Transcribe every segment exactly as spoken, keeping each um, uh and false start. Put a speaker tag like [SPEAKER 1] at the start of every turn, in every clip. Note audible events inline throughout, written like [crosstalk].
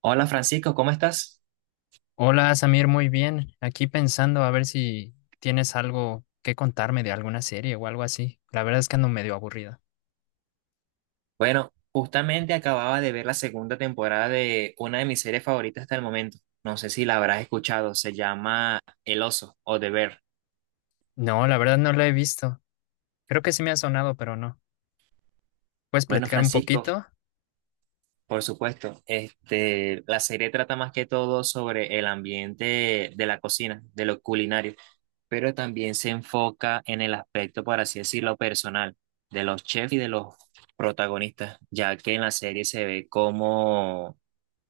[SPEAKER 1] Hola Francisco, ¿cómo estás?
[SPEAKER 2] Hola Samir, muy bien. Aquí pensando a ver si tienes algo que contarme de alguna serie o algo así. La verdad es que ando medio aburrido.
[SPEAKER 1] Bueno, justamente acababa de ver la segunda temporada de una de mis series favoritas hasta el momento. No sé si la habrás escuchado, se llama El Oso o The Bear.
[SPEAKER 2] No, la verdad no la he visto. Creo que sí me ha sonado, pero no. ¿Puedes
[SPEAKER 1] Bueno,
[SPEAKER 2] platicar un
[SPEAKER 1] Francisco,
[SPEAKER 2] poquito?
[SPEAKER 1] por supuesto, este, la serie trata más que todo sobre el ambiente de la cocina, de lo culinario, pero también se enfoca en el aspecto, por así decirlo, personal de los chefs y de los protagonistas, ya que en la serie se ve cómo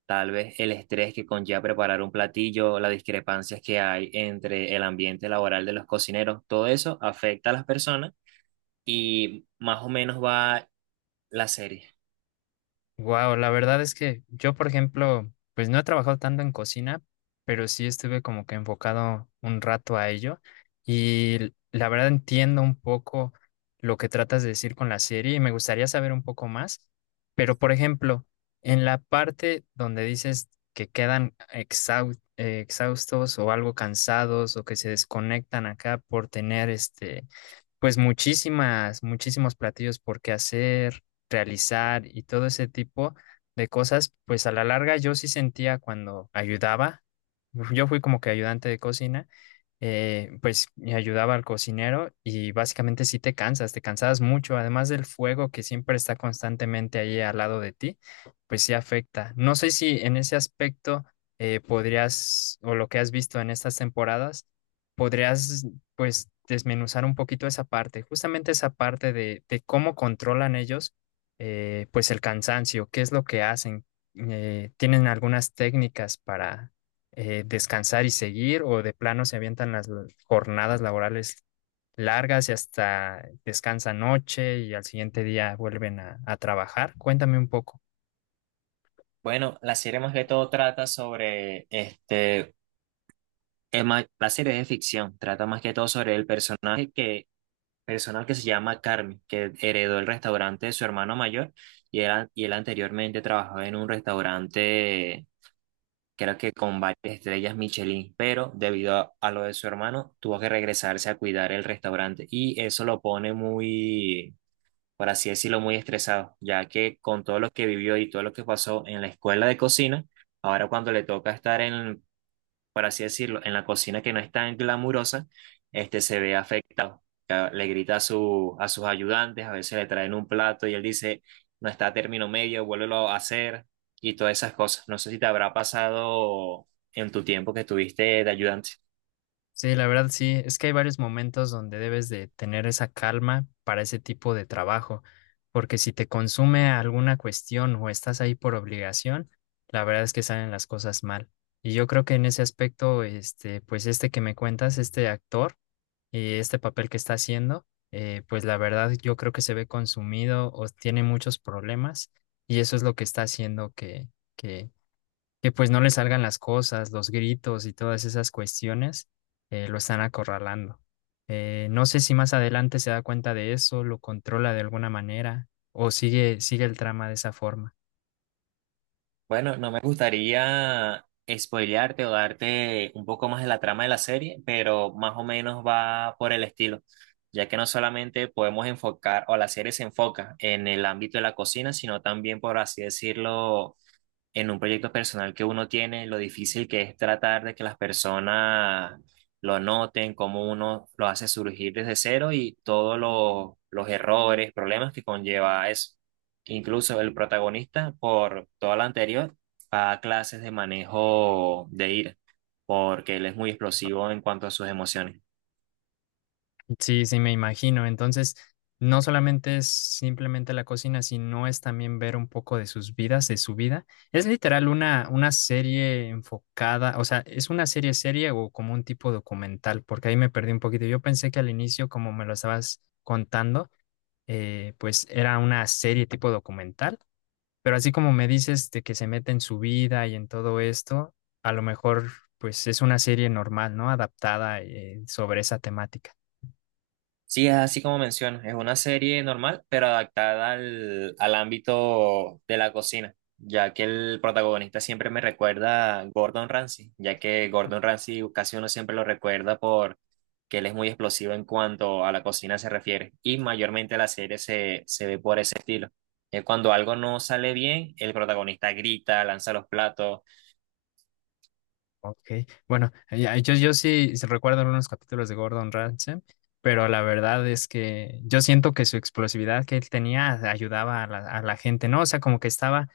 [SPEAKER 1] tal vez el estrés que conlleva preparar un platillo, las discrepancias que hay entre el ambiente laboral de los cocineros, todo eso afecta a las personas y más o menos va la serie.
[SPEAKER 2] Wow, la verdad es que yo, por ejemplo, pues no he trabajado tanto en cocina, pero sí estuve como que enfocado un rato a ello y l- la verdad entiendo un poco lo que tratas de decir con la serie y me gustaría saber un poco más, pero por ejemplo, en la parte donde dices que quedan exhau- eh, exhaustos o algo cansados o que se desconectan acá por tener este, pues muchísimas, muchísimos platillos por qué hacer realizar y todo ese tipo de cosas, pues a la larga yo sí sentía cuando ayudaba, yo fui como que ayudante de cocina, eh, pues me ayudaba al cocinero y básicamente sí te cansas, te cansabas mucho, además del fuego que siempre está constantemente ahí al lado de ti, pues sí afecta. No sé si en ese aspecto eh, podrías, o lo que has visto en estas temporadas, podrías pues desmenuzar un poquito esa parte, justamente esa parte de, de cómo controlan ellos, eh, pues el cansancio. ¿Qué es lo que hacen? Eh, ¿tienen algunas técnicas para eh, descansar y seguir, o de plano se avientan las l- jornadas laborales largas y hasta descansan noche y al siguiente día vuelven a, a trabajar? Cuéntame un poco.
[SPEAKER 1] Bueno, la serie más que todo trata sobre este, es más- la serie es de ficción, trata más que todo sobre el personaje que, personal que se llama Carmen, que heredó el restaurante de su hermano mayor y él, y él anteriormente trabajaba en un restaurante creo que con varias estrellas Michelin, pero debido a, a lo de su hermano, tuvo que regresarse a cuidar el restaurante y eso lo pone muy, por así decirlo, muy estresado, ya que con todo lo que vivió y todo lo que pasó en la escuela de cocina, ahora cuando le toca estar en, por así decirlo, en la cocina que no es tan glamurosa, este se ve afectado. Ca- Le grita a, su, a sus ayudantes. A veces le traen un plato y él dice, no está a término medio, vuélvelo a hacer y todas esas cosas. No sé si te habrá pasado en tu tiempo que estuviste de ayudante.
[SPEAKER 2] Sí, la verdad sí, es que hay varios momentos donde debes de tener esa calma para ese tipo de trabajo, porque si te consume alguna cuestión o estás ahí por obligación, la verdad es que salen las cosas mal. Y yo creo que en ese aspecto, este, pues este que me cuentas, este actor y este papel que está haciendo, eh, pues la verdad yo creo que se ve consumido o tiene muchos problemas y eso es lo que está haciendo que pues no le salgan las cosas, los gritos y todas esas cuestiones, eh, lo están acorralando. Eh, no sé si más adelante se da cuenta de eso, lo controla de alguna manera o sigue, sigue el trama de esa forma.
[SPEAKER 1] Bueno, no me gustaría spoilearte o darte un poco más de la trama de la serie, pero más o menos va por el estilo, ya que no solamente podemos enfocar, o la serie se enfoca en el ámbito de la cocina, sino también, por así decirlo, en un proyecto personal que uno tiene, lo difícil que es tratar de que las personas lo noten, cómo uno lo hace surgir desde cero y todos los, los errores, problemas que conlleva eso. Incluso el protagonista, por toda la anterior, va a clases de manejo de ira, porque él es muy explosivo en cuanto a sus emociones.
[SPEAKER 2] Sí, sí, me imagino. Entonces, no solamente es simplemente la cocina, sino es también ver un poco de sus vidas, de su vida. Es literal una, una serie enfocada, o sea, es una serie serie o como un tipo documental, porque ahí me perdí un poquito. Yo pensé que al inicio, como me lo estabas contando, eh, pues era una serie tipo documental, pero así como me dices de que se mete en su vida y en todo esto, a lo mejor pues es una serie normal, ¿no? Adaptada, eh, sobre esa temática.
[SPEAKER 1] Sí, es así como mencionas, es una serie normal, pero adaptada al, al ámbito de la cocina, ya que el protagonista siempre me recuerda a Gordon Ramsay, ya que Gordon Ramsay casi uno siempre lo recuerda por que él es muy explosivo en cuanto a la cocina se refiere, y mayormente la serie se, se ve por ese estilo. Es cuando algo no sale bien, el protagonista grita, lanza los platos.
[SPEAKER 2] Ok, bueno, ya, yo, yo sí recuerdo algunos capítulos de Gordon Ramsay, pero la verdad es que yo siento que su explosividad que él tenía ayudaba a la, a la gente, ¿no? O sea, como que estaba,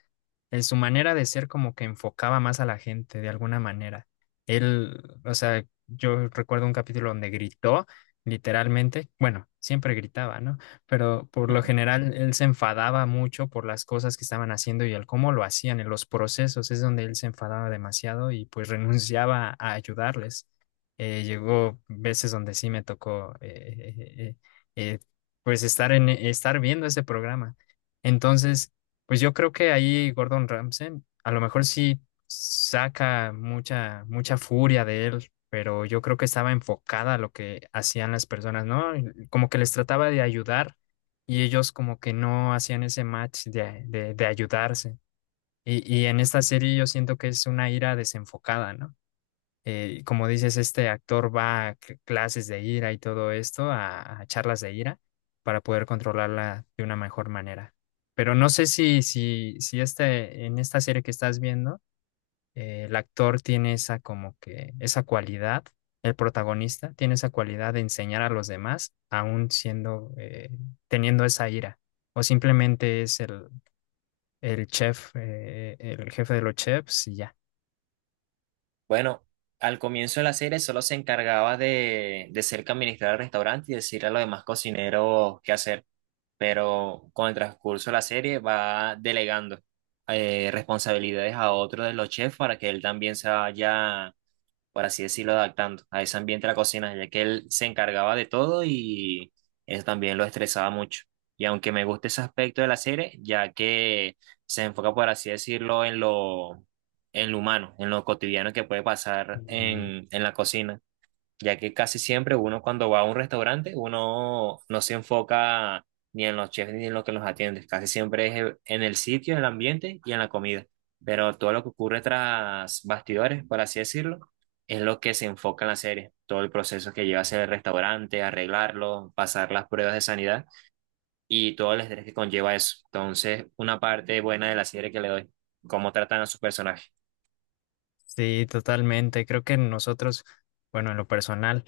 [SPEAKER 2] en su manera de ser como que enfocaba más a la gente de alguna manera. Él, o sea, yo recuerdo un capítulo donde gritó, literalmente, bueno, siempre gritaba, ¿no? Pero por lo
[SPEAKER 1] [laughs]
[SPEAKER 2] general él se enfadaba mucho por las cosas que estaban haciendo y el cómo lo hacían, en los procesos, es donde él se enfadaba demasiado y pues [laughs] renunciaba a ayudarles. Eh, llegó veces donde sí me tocó, eh, eh, eh, eh, pues estar en estar viendo ese programa. Entonces, pues yo creo que ahí Gordon Ramsay a lo mejor sí saca mucha mucha furia de él, pero yo creo que estaba enfocada a lo que hacían las personas, ¿no? Como que les trataba de ayudar y ellos como que no hacían ese match de, de, de ayudarse. Y, y en esta serie yo siento que es una ira desenfocada, ¿no? Eh, como dices, este actor va a cl- clases de ira y todo esto, a, a charlas de ira, para poder controlarla de una mejor manera. Pero no sé si, si, si este, en esta serie que estás viendo, eh, el actor tiene esa como que esa cualidad, el protagonista tiene esa cualidad de enseñar a los demás, aún siendo, eh, teniendo esa ira, o simplemente es el, el chef, eh, el jefe de los chefs y ya.
[SPEAKER 1] Bueno, al comienzo de la serie solo se encargaba de, de ser que administrar el restaurante y decirle a los demás cocineros qué hacer, pero con el transcurso de la serie va delegando eh, responsabilidades a otro de los chefs para que él también se vaya, por así decirlo, adaptando a ese ambiente de la cocina, ya que él se encargaba de todo y eso también lo estresaba mucho. Y aunque me gusta ese aspecto de la serie, ya que se enfoca, por así decirlo, en lo, en lo humano, en lo cotidiano que puede pasar
[SPEAKER 2] Mm,
[SPEAKER 1] en, en la cocina, ya que casi siempre uno cuando va a un restaurante, uno no se enfoca ni en los chefs ni en lo que los atiende, casi siempre es e, en el sitio, en el ambiente y en la comida, pero todo lo que ocurre tras bastidores, por así decirlo, es lo que se enfoca en la serie, todo el proceso que lleva hacia el restaurante, arreglarlo, pasar las pruebas de sanidad y todo el estrés que conlleva eso. Entonces, una parte buena de la serie que le doy, cómo tratan a sus personajes.
[SPEAKER 2] sí, totalmente. Creo que nosotros, bueno, en lo personal,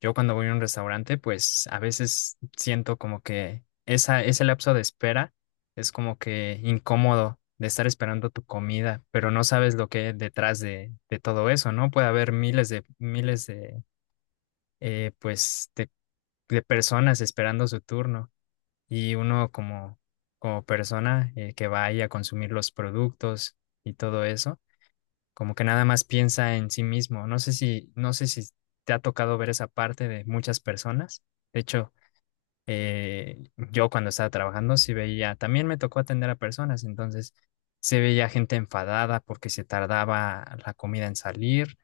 [SPEAKER 2] yo cuando voy a un restaurante, pues a veces siento como que esa, ese lapso de espera es como que incómodo de estar esperando tu comida, pero no sabes lo que hay detrás de, de todo eso, ¿no? Puede haber miles de, miles de, eh, pues, de, de personas esperando su turno y uno como, como persona, eh, que vaya a consumir los productos y todo eso, como que nada más piensa en sí mismo. No sé si, no sé si te ha tocado ver esa parte de muchas personas. De hecho, eh, yo cuando estaba trabajando sí veía, también me tocó atender a personas, entonces se veía gente enfadada porque se tardaba la comida en salir,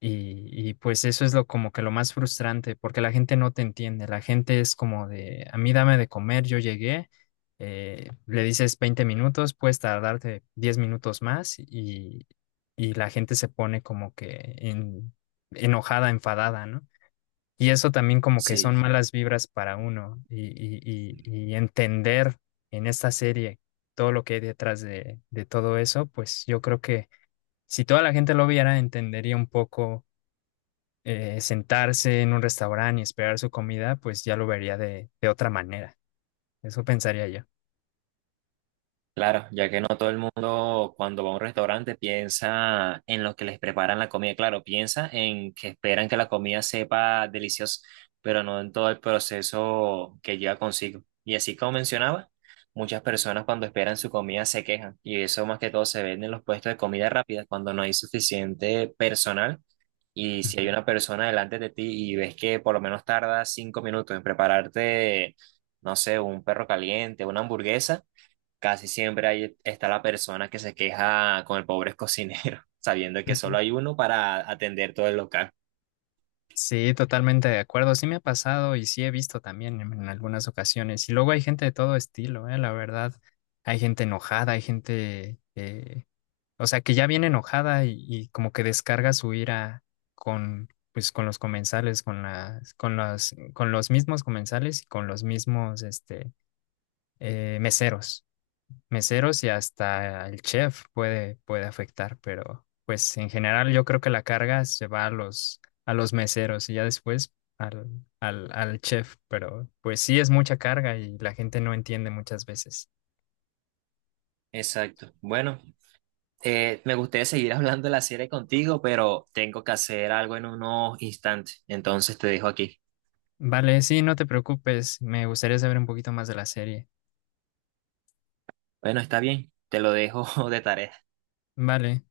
[SPEAKER 2] y, y pues eso es lo como que lo más frustrante, porque la gente no te entiende, la gente es como de, a mí dame de comer, yo llegué, eh, le dices veinte minutos, puedes tardarte diez minutos más, y, y la gente se pone como que en- enojada, enfadada, ¿no? Y eso también como que son
[SPEAKER 1] Sí.
[SPEAKER 2] malas vibras para uno, y, y, y, y entender en esta serie todo lo que hay detrás de, de todo eso, pues yo creo que si toda la gente lo viera, entendería un poco, eh, sentarse en un restaurante y esperar su comida, pues ya lo vería de, de otra manera. Eso pensaría yo.
[SPEAKER 1] Claro, ya que no todo el mundo cuando va a un restaurante piensa en lo que les preparan la comida, claro, piensa en que esperan que la comida sepa deliciosa, pero no en todo el proceso que lleva consigo. Y así como mencionaba, muchas personas cuando esperan su comida se quejan y eso más que todo se ve en los puestos de comida rápida cuando no hay suficiente personal y si hay
[SPEAKER 2] Ujú.
[SPEAKER 1] una persona delante de ti y ves que por lo menos tarda cinco minutos en prepararte, no sé, un perro caliente, una hamburguesa. Casi siempre ahí está la persona que se queja con el pobre cocinero, [laughs] sabiendo que solo
[SPEAKER 2] Ujú.
[SPEAKER 1] hay uno para atender todo el local.
[SPEAKER 2] Sí, totalmente de acuerdo. Sí me ha pasado y sí he visto también en, en algunas ocasiones. Y luego hay gente de todo estilo, eh, la verdad. Hay gente enojada, hay gente, eh, o sea, que ya viene enojada y, y como que descarga su ira con, pues, con los comensales, con las, con las, con los mismos comensales y con los mismos, este, eh, meseros. meseros y hasta el chef puede, puede afectar, pero pues en general yo creo que la carga se va a los, a los meseros y ya después al, al, al chef, pero pues sí es mucha carga y la gente no entiende muchas veces.
[SPEAKER 1] Exacto. Bueno, eh, me gustaría seguir [laughs] hablando de la serie contigo, pero tengo que hacer algo en unos instantes. Entonces te dejo aquí.
[SPEAKER 2] Vale, sí, no te preocupes, me gustaría saber un poquito más de la serie.
[SPEAKER 1] Bueno, está bien, te lo dejo [laughs] de tarea.
[SPEAKER 2] Vale.